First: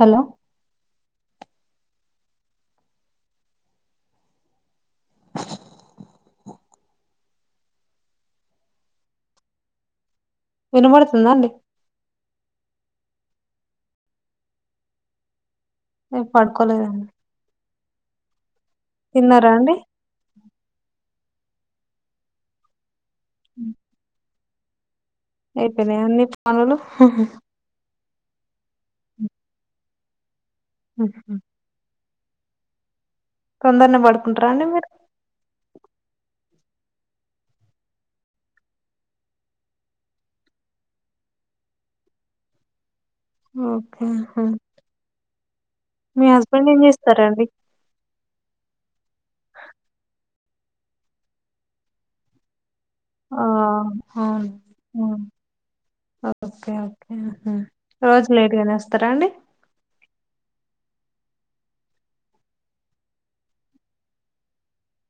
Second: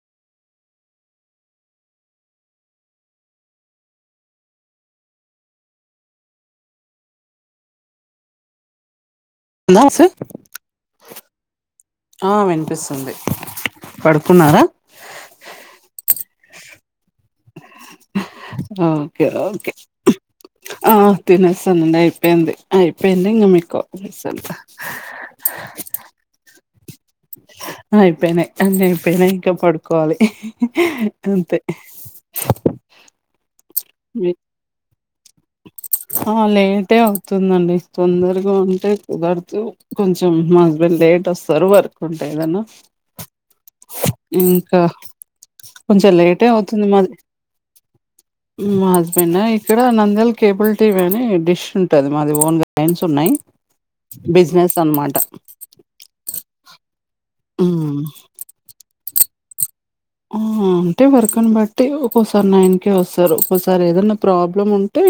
Hello నా sir వినబడుతుందా అండి. ఆ వినిపిస్తుంది పడుకున్నారా. ఏ పడుకోలేదండి, ఓకే తిన్నారా ఓకే అండి. ఆ తినేసానండి అయిపోయింది అయిపోయింది ఇంగా మీక్ కాల్ జేసాను. అ అయిపోయినా అన్ని పనులు అయిపోయినాయ్ అన్ని అయిపోయినాయ్ ఇంకా పడుకోవాలి అంతే కొందరనే మీ- పడుకుంటారా అండి మీర్ ఆ లేటే అవుతుందండి తొందరగా ఉంటే కుదర్దు కొంచెం మా హస్బెండ్ లేట్ వస్తరు వర్క్ ఉంటె ఏదన్న ఓకే హ్మ్. ఇంకా కొంచెం మీ లేటే హస్బెండ్ ఏం అవుతుంది మాది చేస్తారండి మా హస్బెండ్ ఇక్కడ నంద్యాల్ కేబుల్ టీ వీ అని డిష్ ఉంటది మాది ఓన్ గ లైన్స్ ఉన్నాయి ఆ అవును బిజినెస్ అనమాట హ్మ్. ఓకే ఓకే ఉమ్ రోజు లేట్గనే వస్తారా అండి అంటే వర్క్ ను బట్టి ఒక్కోసారి నైన్కే వస్తరు ఒక్కోసారి ఏదైనా ప్రాబ్లమ్ ఉంటే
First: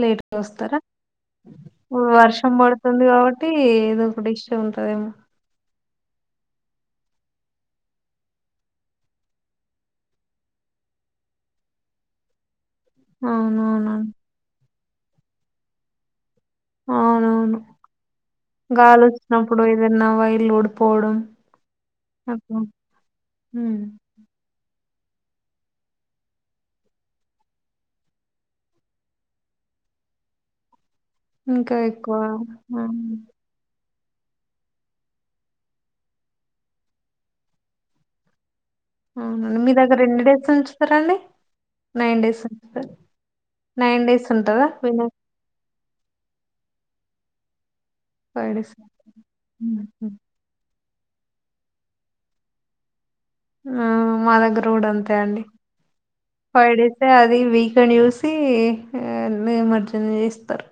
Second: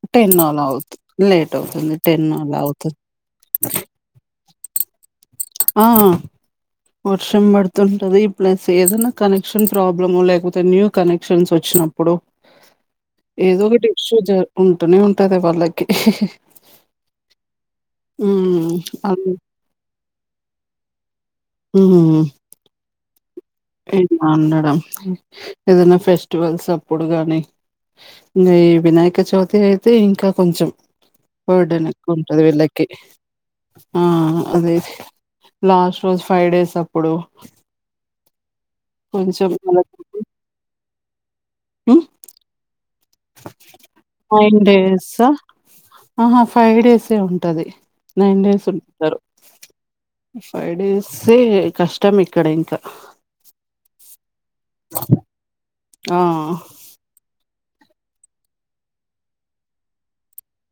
లేట్గ అలా వస్తరా అవుతు లేట్ అవుతుంది. వర్షం అలా అవుతుంది. పడుతుంది కాబట్ టీ ఏదో ఒక డిష్ ఉంటదేమో ఆ వర్షం పడుతుంటది ప్లస్ ఏదన్న కనెక్షన్ ప్రాబ్లము లేకపోతే న్యూ కనెక్షన్స్ వచ్చినప్పుడు హు ఏదో ఒకటి ఇష్యూ జ ఉంటనే ఉంటది వాళ్ళకి అవునవును హ్మ్. అది గాలొచ్చినప్పుడు ఏదన్న వైర్లు ఊడిపోవడం ఉమ్ హ్ అగ్గొ ఉమ్ మా అండడం ఏదన్న ఫెస్టివల్స్ అప్పుడు గాని ఇంగ ఈ వినాయక చవితి అయితే ఇంకా కొంచెం ఇంకా బర్డెన్ ఎక్కువ ఎక్కువుంటది వీళ్ళకి హ్మ్. ఆ అదే లాస్ట్ రోజు ఫైవ్ డేస్ అప్పుడు కొంచెం అవునండి మీ దగ్గర వాళ్ళకి ఎన్నిడేస్ ఉంచుతరండి హ్మ్. నైన్ డేస్ ఉంచుతరు నైన్ డేస్ ఉంటదా వినాయ్ డేసా? అహా ఫైవ్ డేసే ఉంటుంది నైన్ డేస్ ఉంచరు హుహు. ఫైవ్ డేసే కష్టం ఇక్కడ ఇంకా ఆ మా దగ్గర కూడ అంతే అండి ఆ టు డేసే అది వీకెండ్ చూసి ఆ నిమజ్జన చేస్తరు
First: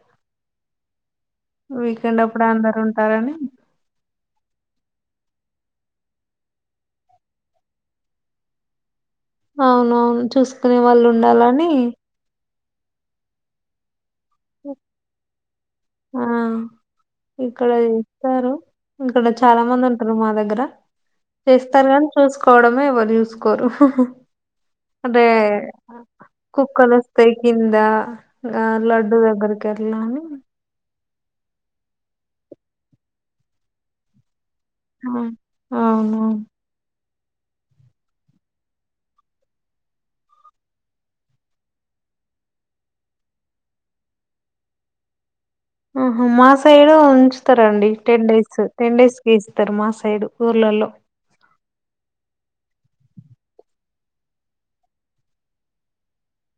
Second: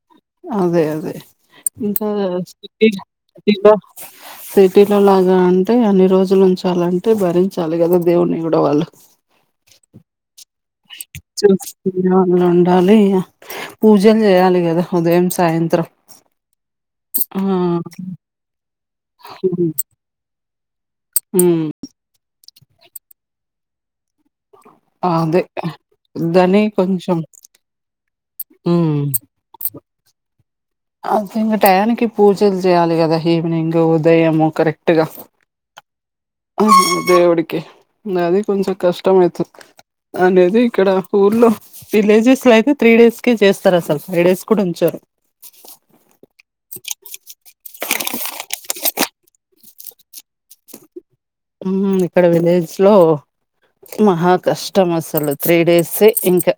అదే అదే ఇంకా [unintelligible] ఆ సిటీలో లాగా అంటే అన్ని రోజులు ఉంచాలంటే భరించాలి గదా దేవున్ని గూడ వాళ్ళు అవునవును చూస్ చూసుకునే వాళ్ళు ఉండాలి ఇగ పూజలు చేయాలి కదా ఉదయం సాయంత్రం ఆ ఆ! ఇక్కడ చేస్తారు ఇక్కడ చాలా హ్మ్. మంది ఉంటరు మా దగ్గర హ్మ్. చేస్తరు గన్ చూసుకోవడమే ఎవ్వరు చూసుకోరు అదే దాన్ని కొంచెం కుక్కలొస్తయ్ కింద ఆ హ్మ్. లడ్డు దగ్గరిక్ గట్లాని అ ఒకే ఇంగ టయానికి పూజలు చేయాలి కదా ఈవినింగ్ ఉదయము కరెక్ అవున్ అవునువును హ్ దేవుడికి అది కొంచెం కష్టం అయితద్ అనేసి ఇక్కడ ఊర్లో విలేజెస్ లయితే త్రీ డేస్ కి చేస్తరసలు, ఫైవ్ డేస్ కూడ ఉంచరు ఆహ మా సైడు ఉంచుతరండి టెన్ డేస్, టెన్ డేస్ కిస్తరు మా సైడు ఊర్లలో హు ఇక్కడ విలేజ్ లో మహా కష్టం అసలు త్రీ డేసే ఇంకా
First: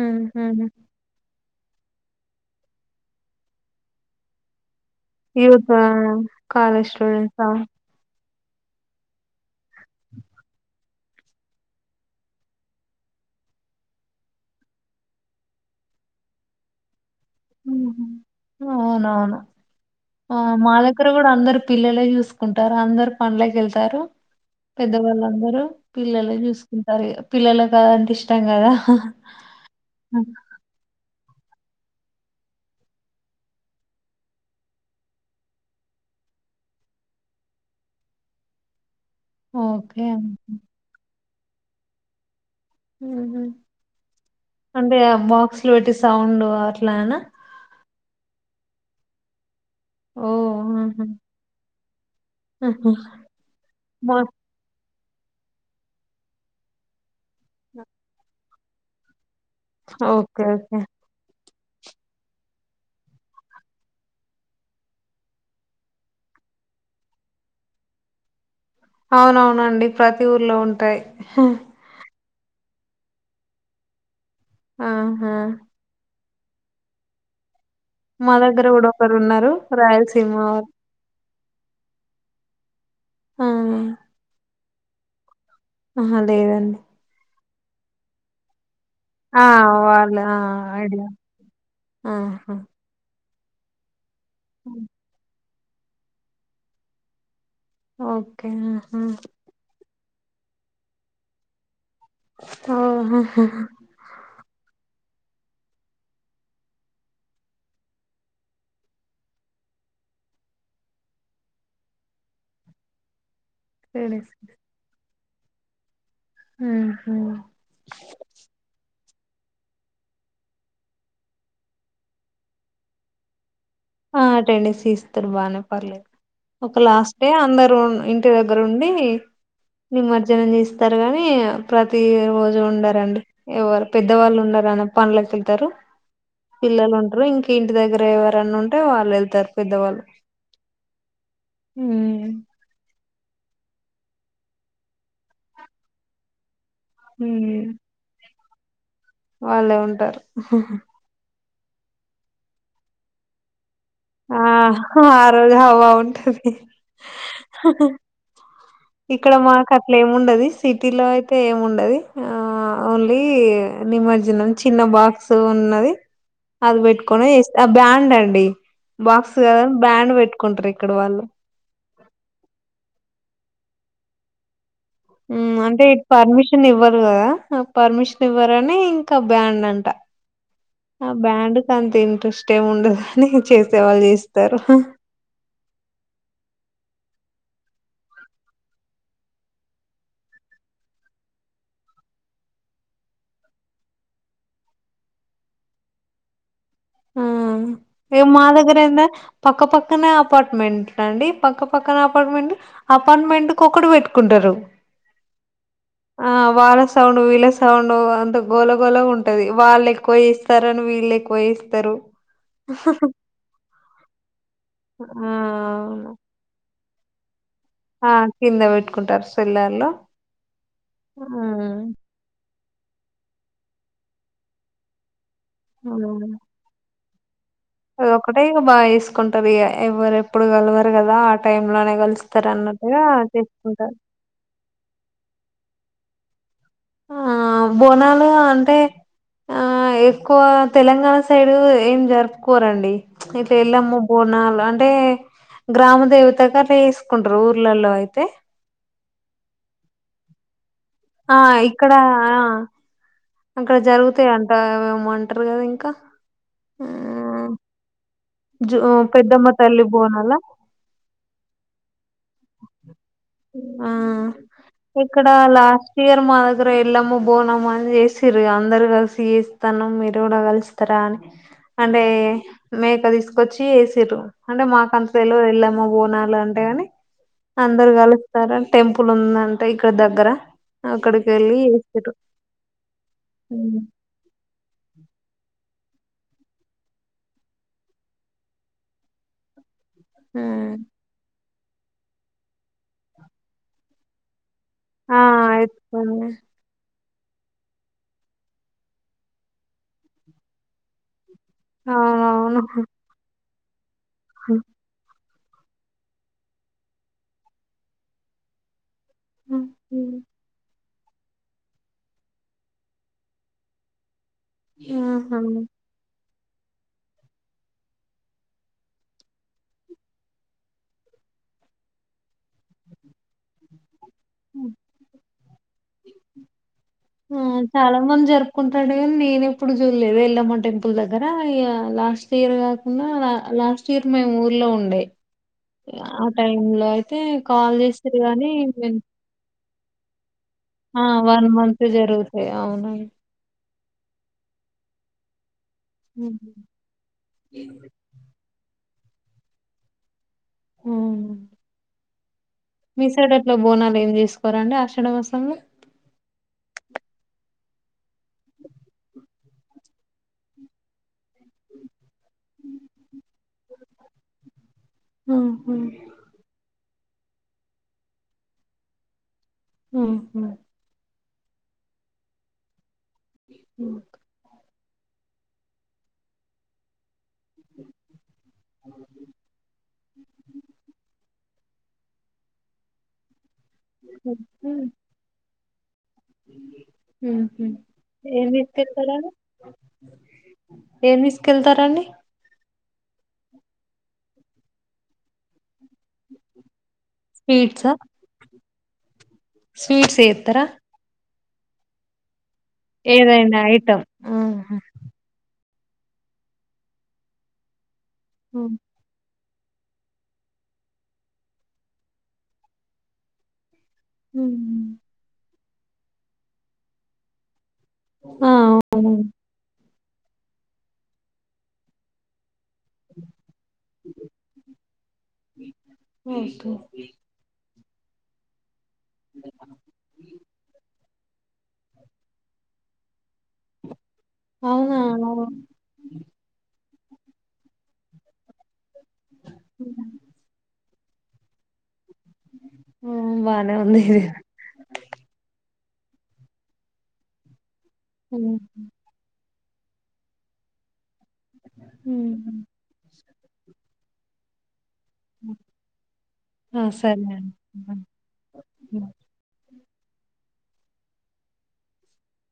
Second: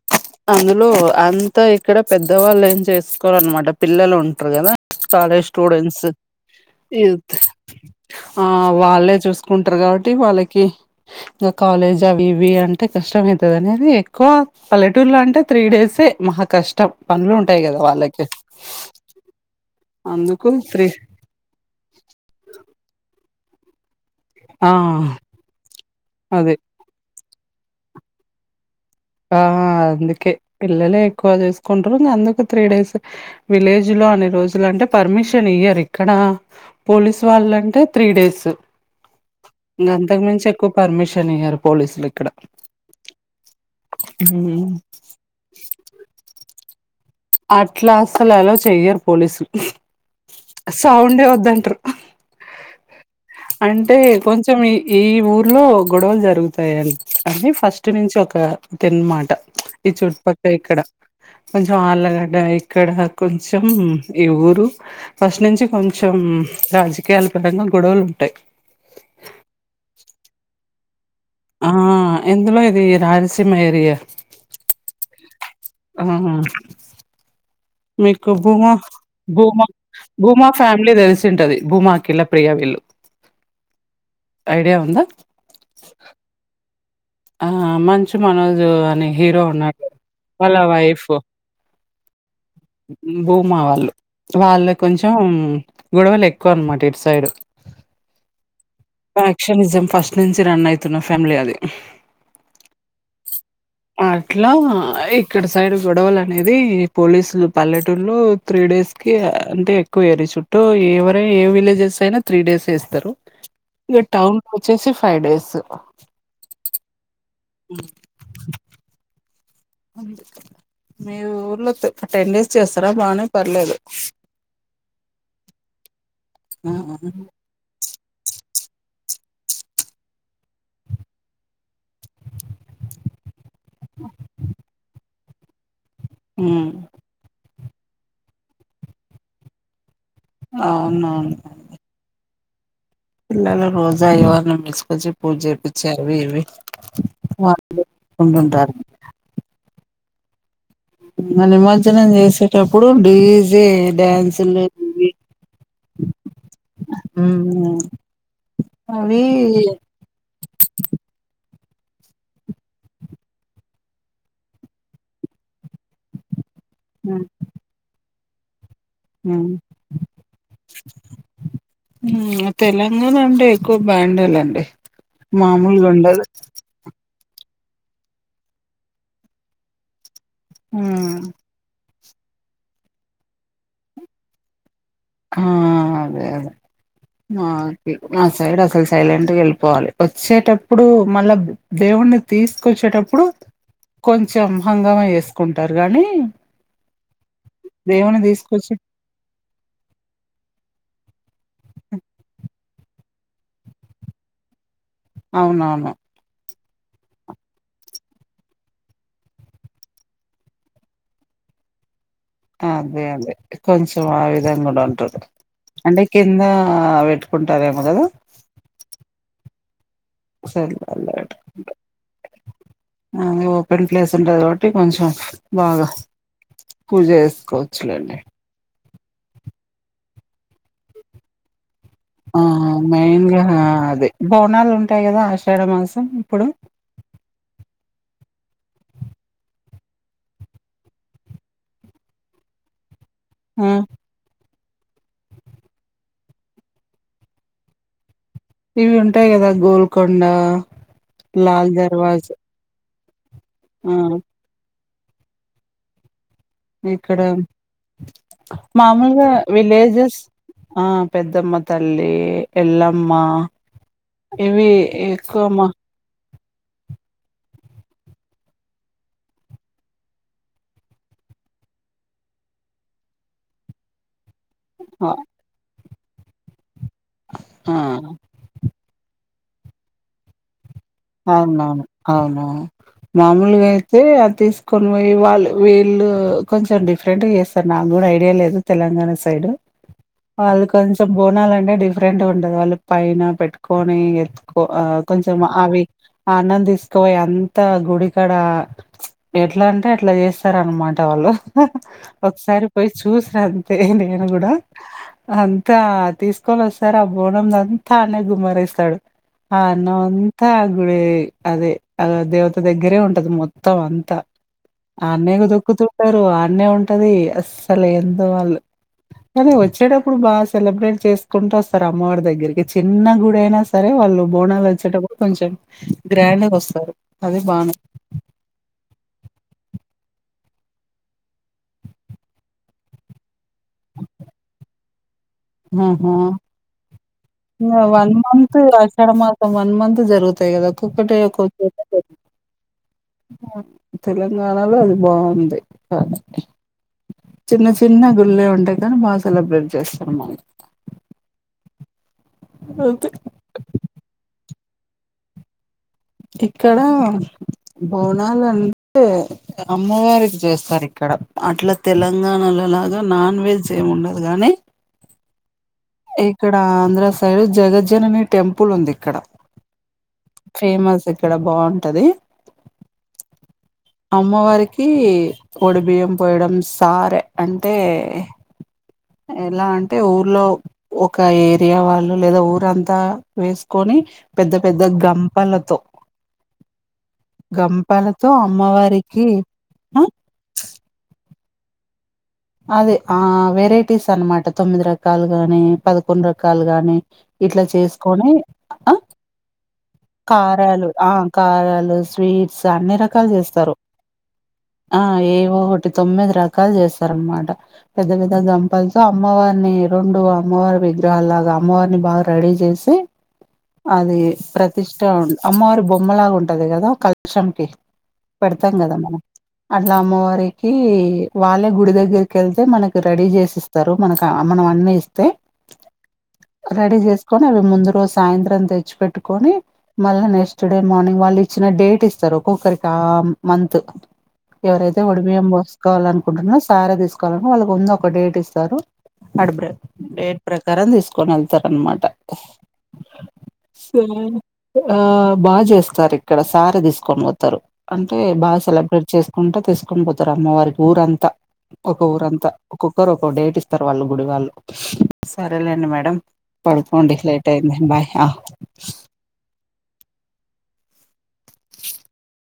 ఉహు అందులో అంతా ఇక్కడ పెద్దవాళ్ళు ఏం చేసుకోరనమాట పిల్లలు ఉంటారు కదా college youth students college youth స్టూడెంట్సా ఆ వాళ్ళే చూసుకుంటారు కాబట్టి వాళ్ళకి ఇంకా కాలేజ్ అవి ఇవి అంటే కష్టమ అవుతది అనేది ఎక్కువ పల్లె ట్టూర్లో అంటే త్రీ డేసే మహా కష్టం పనులు ఉంటాయి కదా వాళ్ళకి అవునవును ఆ అందుకు మా త్రీ దగ్గర కూడా అందరు పిల్లలే చూసుకుంటారు అందరు పనులకు వెళ్తారు ఆ పెద్దవాళ్ళందరూ పిల్లలు అదే చూసుకుంటారు పిల్లల క అదంటే ఇష్టం కదా ఆ అందుకే పిల్లలే ఎక్కువ చూసుకుంటారు ఇంకా అందుకు త్రీ డేస్ విలేజ్ లో అన్ని రోజులు అంటే పర్మిషన్ ఇయ్యరు ఇక్కడ పోలీసు వాళ్ళంటే త్రీ డేస్ ఇంకా ఓకే అంతకు మించి ఎక్కువ పర్మిషన్ అయ్యారు పోలీసులు ఇక్కడ ఉహు హు అంటే బాక్స్ లో పెట్టి సౌండ్ అట్లానా అట్లా అసలు అలో చెయ్యరు పోలీసులు ఓహ్! ఆహా! సౌండే వద్దంటారు ఆహా! అంటే మా కొంచం మీ ఈ ఊర్లో గొడవలు జరుగుతాయి అని ఫస్ట్ నుంచి ఒక తిన్నమాట ఈ ఓకే. చుట్టుపక్కల ఓకే. ఇక్కడ కొంచెం ఆళ్ల ఇక్కడ కొంచెం ఈ ఊరు ఫస్ట్ నుంచి కొంచెం రాజకీయాల పరంగా గొడవలు ఉంటాయి అవునవునండి ప్రతి ఊర్లో ఉంటాయి ఆ ఎందులో ఇది రాయలసీమ ఏరియా ఆహా ఆహా మీకు మా దగ్గర భూమా గూడా ఒకరున్నారు. భూమా రాయలసీమ భూమా వాళ్ళు. ఫ్యామిలీ తెలుస తింటది భూమా అఖిల ప్రియా వీళ్ళు ఆ ఐడియా ఉందా ఆహ లేదండి ఆ మంచు మనోజ్ అని ఆవాలా ఆ అడి ఆ భూమా వాళ్ళు వాళ్ళు కొంచెం గొడవలు ఎక్కువ అనమాట ఇటు సైడ్ ఓకే ఫ్యాక్షనిజం ఫస్ట్ నుంచి రన్ అయితున్న ఫ్యామిలీ అది ఓహోహో అట్లా ఇక్కడ సైడ్ గొడవలు అనేది పోలీసులు పల్లెటూరులో త్రీ డేస్ కి అంటే ఎక్కువ ఏర చుట్టూ ఎవరైనా ఏ విలేజెస్ అయినా త్రీ డేస్ వేస్తారు [inaudible] ఇక టౌన్ లో వచ్చేసి ఫైవ్ డేస్ ఉహు [unintelligible] మీ ఊర్లో టెన్ డేస్ చేస్తారా బానే పర్లేదు ఆ టెన్ డేస్ తీస్తారు బానే పర్లేదు ఒక లాస్ట్ డే అందరు ఉన్ ఇన్ ఇంటి దగ్గరూండి నిమజ్జనం చేస్తారు గాని ప్రతి రోజు ఉండారండి ఎవరు పెద్దవాళ్ళు ఉండారని పనులకు వెళ్తారు హ్మ్. పిల్లలు ఉంటరు ఇం ఇంటి దగ్గర ఎవరన్న ఉంటే వాళ్ళు వెళ్తారు పెద్దవాళ్ళు అవున మ్ పిల్లలను రోజు అయ్యగారులను పీల్చుకొచ్చి పూజ చేపిచ్చి అవి ఇవి వా ఉమ్ ఉంటుంటారు వాళ్ళే ఉంటారు నిమజ్జనం చేసేటప్పుడు డీజె ఆ ఆ రోజు అవ ఉంటది హ్మ్. అవి ఇక్కడ మాకు ఏముండది సిటీ లో అయితే ఏముండది ఆ ఓన్లీ నిమజ్జనం చిన్న బాక్స్ స్ ఉన్నది అది హ్మ్. పెట్టుకిని ఎస్ ఆ బ్యాండ్ అండి బాక్స్ కద్ హ్మ్. కని బ్యాండ్ పెట్టుకుంటారు ఇక్కడి వాళ్ళు మ్ తెలంగాణ అంటే ఎక్కువ బ్యాండే లెండి మామూలుగా ఉండదు షన్ ఇవ్వరు కదా పర్మిషన్ ఇవ్వరని ఇంకా బ్యాండ్ అంట ఆ హ్మ్. బ్యాండ్ కి అంత ఇంట్రెస్ట్ ఏమి ఉండదు కని చేసే వాళ్ళు చేస్తారు ఆ అదే అదే మా సైడ్ అసలు సైలెంట్గా వెళ్ళిపోవాలి వచ్చేటప్పుడు మళ్ళా దేవుణ్ణి తీసుకొచ్చేటప్పుడు కొంచెం హంగామ చేసుకుంటారు గాని ఆ ఇగ తీసుకొచ్చి మాదగ్గరందే పక్కపక్కనే అపార్ట్మెంట్అండి పక్క పక్కన అపార్ట్మెంట్ అపార్ట్మెంట్ కు ఒకటి పెట్టుకుంటారు అవునవును ఆ వాళ్ళ సౌండ్ వీళ్ళ సౌండ్ అంత గోల గోళగ ఉంటది వాళ్ళు ఎక్కువ చేస్తారని వీళ్ళు ఎక్కువ చేస్ తరు అదే అదే కొంచెం ఆ విధంగా కూడా ఉంటది ఆ అంటే అవును కింద అ పెట్టుకుంటారేమో కదా ఆ కింద పెట్టుకుంటారు సిల్లార్లో [unintelligible] అ ఓపెన్ ప్లేస్ ఉంటది కాబట్టి కొంచెం బాగా హ్మ్ పూజ చేసుకోవ చులేండి తె ఇగ బాగా చేసుకుంటారు ఇగ ఎవ్వరు ఎప్పుడు కలవరు కదా ఆ టైమ్ లనే కలుస్ ఆ స్తారన్నట్టుగా మెయిన్ గా తీసుకుంటారు అదే బోనాలు ఉంటాయి కదా ఆషాఢ మాసం ఇప్పుడు ఆ బోనాలు అంటే ఆ ఎక్కువ తెలంగాణ సైడ్ ఏం జరుపుకోరండి ఇట్ల ఆ ఎల్లమ్మ బోకోనాలు అంటే గ్రామ దేవతకట్లా చేసుకుంటరు ఊర్లలో అయితే ఇవి ఉంటాయి కదా గోల్కొండ ఆ లాల్ ఇక్కడ దర్వాజ్ ఆ అక్కడ జరుగుతాయంటా ఏమేమొ అంటారు కదా ఇంకా ఆ ఇక్కడ జూ మామూలుగా పెద్దమ్మ తల్లి విలేజెస్ బోనాల ఆ పెద్దమ్మ తల్లి ఎలమ్మ ఆ ఇవి ఎక్కువ మా తీర్ మా దగ్గర ఎల్లమ్మ బోనమాని చేసిరు అందరు కలిసి చేస్తానం మీరు కూడా కలిసి ఇస్తార అని అంటే మేకది తీసుకొచ్చి ఎసిరు అంటే మాకంత తెలవది ఎల్లమ్మ బోనాలు అంటే కాని అందరు ఆ కలుస్తారూ టెంపుల్ ఉందంటే ఇక్కడ దగ్గర అక్కడికి వెళ్ళి అవునవును చేసిర్రు అవునవును మామూలుగా అయితే అది తీసు కొన్ని వాళ్ళు వీళ్ళు కొంచెం డిఫరెంట్గా చేస్తారు నాకు కూడా ఐడియా లేదు తెలంగాణ సైడ్ వాళ్ళు కొంచెం బోనాలంటే డిఫరెంట్ ఉంటది వాళ్ళు పైన పెట్టుకొని ఎ ఆ కొంచెం అవి అన్నం తీసుకపోయి అంత గుడికాడ ఎట్లా అంటే అట్లా చేస్తారన్నమాట వాళ్ళు అవునవును ఒకసారి పోయి చూసినా అంతే నేను కూడా అంతా తీసుకోనీ వస్తారు ఆ బోనం అంతా ఆనే గుమ్మారేస్తారూ అనుంత ఇ అదే ఆ దేవత దగ్గరే ఉంటది మొత్తం అంతా అన్నయ్యకు ఆహా దొక్కుతుంటారు ఆ అన్నే ఉంటది అస్సలు ఎందో వాళ్ళు కానీ వచ్చేటప్పుడు బాగా సెలబ్రేట్ చేసుకుంటూ వస్తారు అమ్మవారి దగ్గరికి చిన్న గుడయినా సరే వాళ్ళు బోనాలు వచ్చేటపుడు కొంచెం గ్రాండ్ గా వస్తారు అది ఆ బానే చాలా మం జర కుంటాడ కాని నేను ఎప్పుడు చూడలేదు ఎల్లమ్మ టెంపుల్ దగ్గర లాస్ట్ ఇయర్ కాకుండా లాస్ట్ లాస్ట్ ఇయర్ మేము ఊర్లో ఉండే ఆహా! ఆ టైమ్ లో అయితే కాల్ చేస్తారు గానీ వన్ మంత్ జరుగుతాయి కదా ఆ ఒక్కొక్కటి ఒక్కో వన్ చోట మంత్ జరుగుతాయి తెలంగాణలో అది బాగుంది ఉమ్. చిన్న చిన్న గుళ్ళె ఉంటేయి కానీ బాగా సెలబ్రేట్ చేస్తారు మనకి ఉ మీ అంతే. సైడ్ ఎట్లా బోనాలు ఏం చేసుకోరండి ఆషాఢ మాసంలో ఇక్కడ బోనాలు అంటే అమ్మగారికి చేస్తారు ఇక్కడ అట్లా తెలంగాణలో లాగా నాన్ వెజ్ ఏమి ఉండదు కానీ ఊహూ ఇక్కడ ఆంధ్ర సైడ్ జగజ్జనని టెంపుల్ ఉంది ఇక్కడ ఊ ఫేమస్ ఇక్కడ బాగుంటది అమ్మవారికి ఒడి బియ్యం పోయడం సారే అంటే ఎలా అంటే ఊర్లో ఒక ఏరియా వాళ్ళు లేదా ఊరంతా వేసుకొని ఉహు పెద్ద పెద్ద గంపలతో ఉహు గంపలతో ఏం తీసుకెళ్తారు ఆడ అమ్మవారికి ఆ ఏం తీసుకెళ్తారండి అదే ఆ వెరైటీస్ అనమాట తొమ్మిది రకాలు గాని పదకొండు రకాలు గాని ఇట్లా స్వీట్సా చేసుకొని ఆ స్వీట్స్ చేత్తరా కారాలు ఆ కారాలు స్వీట్స్ అన్ని రకాలు ఏదైనా జేస్తారు ఐటమ్ ఆహా ఆ ఏవొ ఒటి తొమ్మిది రకాలు జేస్సరన్మాట పెద్ద పెద్ద గంప్పల్ తో అమ్మవార్ని రోండు అమ్మవారి విగ్రహాల్ లాగా అమ్మవార్ని బాగా రెడీ జేసి అది ఉహు ప్రతిష్ట ఉన్ అమ్మవారి బొమ్మలాగా ఉంటది గదా కల్షంకి ఆ పెడ్తాం గదా అవును మనం అ ఇలా అమ్మవారికీ వాళ్ళే గుడి దగ్గర్కెళ్తే మనక్ రడీ జేసిస్తారు మనక మనము అని ఇస్తే ఓకే రడీ జెస్ కొని అవి ముందు రోజు సాయింత్రం తెచ్చిపెట్టుకొని మళ్ళ నెస్ట్ డే మార్నింగ్ వాళ్ళు ఇచ్చిన డేట్ ఇస్తారు ఒక్కొక్కరికి ఆ మంత్ అవునా ఎవరైతే ఒడిబియ్యం బోస్కోవాలి అనుకుంటున్న సారా దిస్కోవాలనీ వాళ్ళకు ఉంద ఒక డేట్ ఇస్తారు. అడ్ బ్రే డేట్ ప్రకారం దిస్కోని ఎళ్తార్ అన్మాట ఉమ్ బానే ఉంది ఆ బాజేస్తారు ఇక్కడ సారె దిస్కొని బోతారు అంటే ఉమ్, బాసెలబ్రేట్ చేస్ కుంట తీస్కొని పోతారు అమ్మవార్కి ఊరంతా ఒక ఊరంతా ఉమ్. ఒక్కొక్కరు ఒక డేట్ ఇస్తారు వాళ్ళు గుడి వాళ్ళు సరేలేండి మేడం ఆ పడుకోండి సరే లేట్ అయింది బాయ్ హా అండి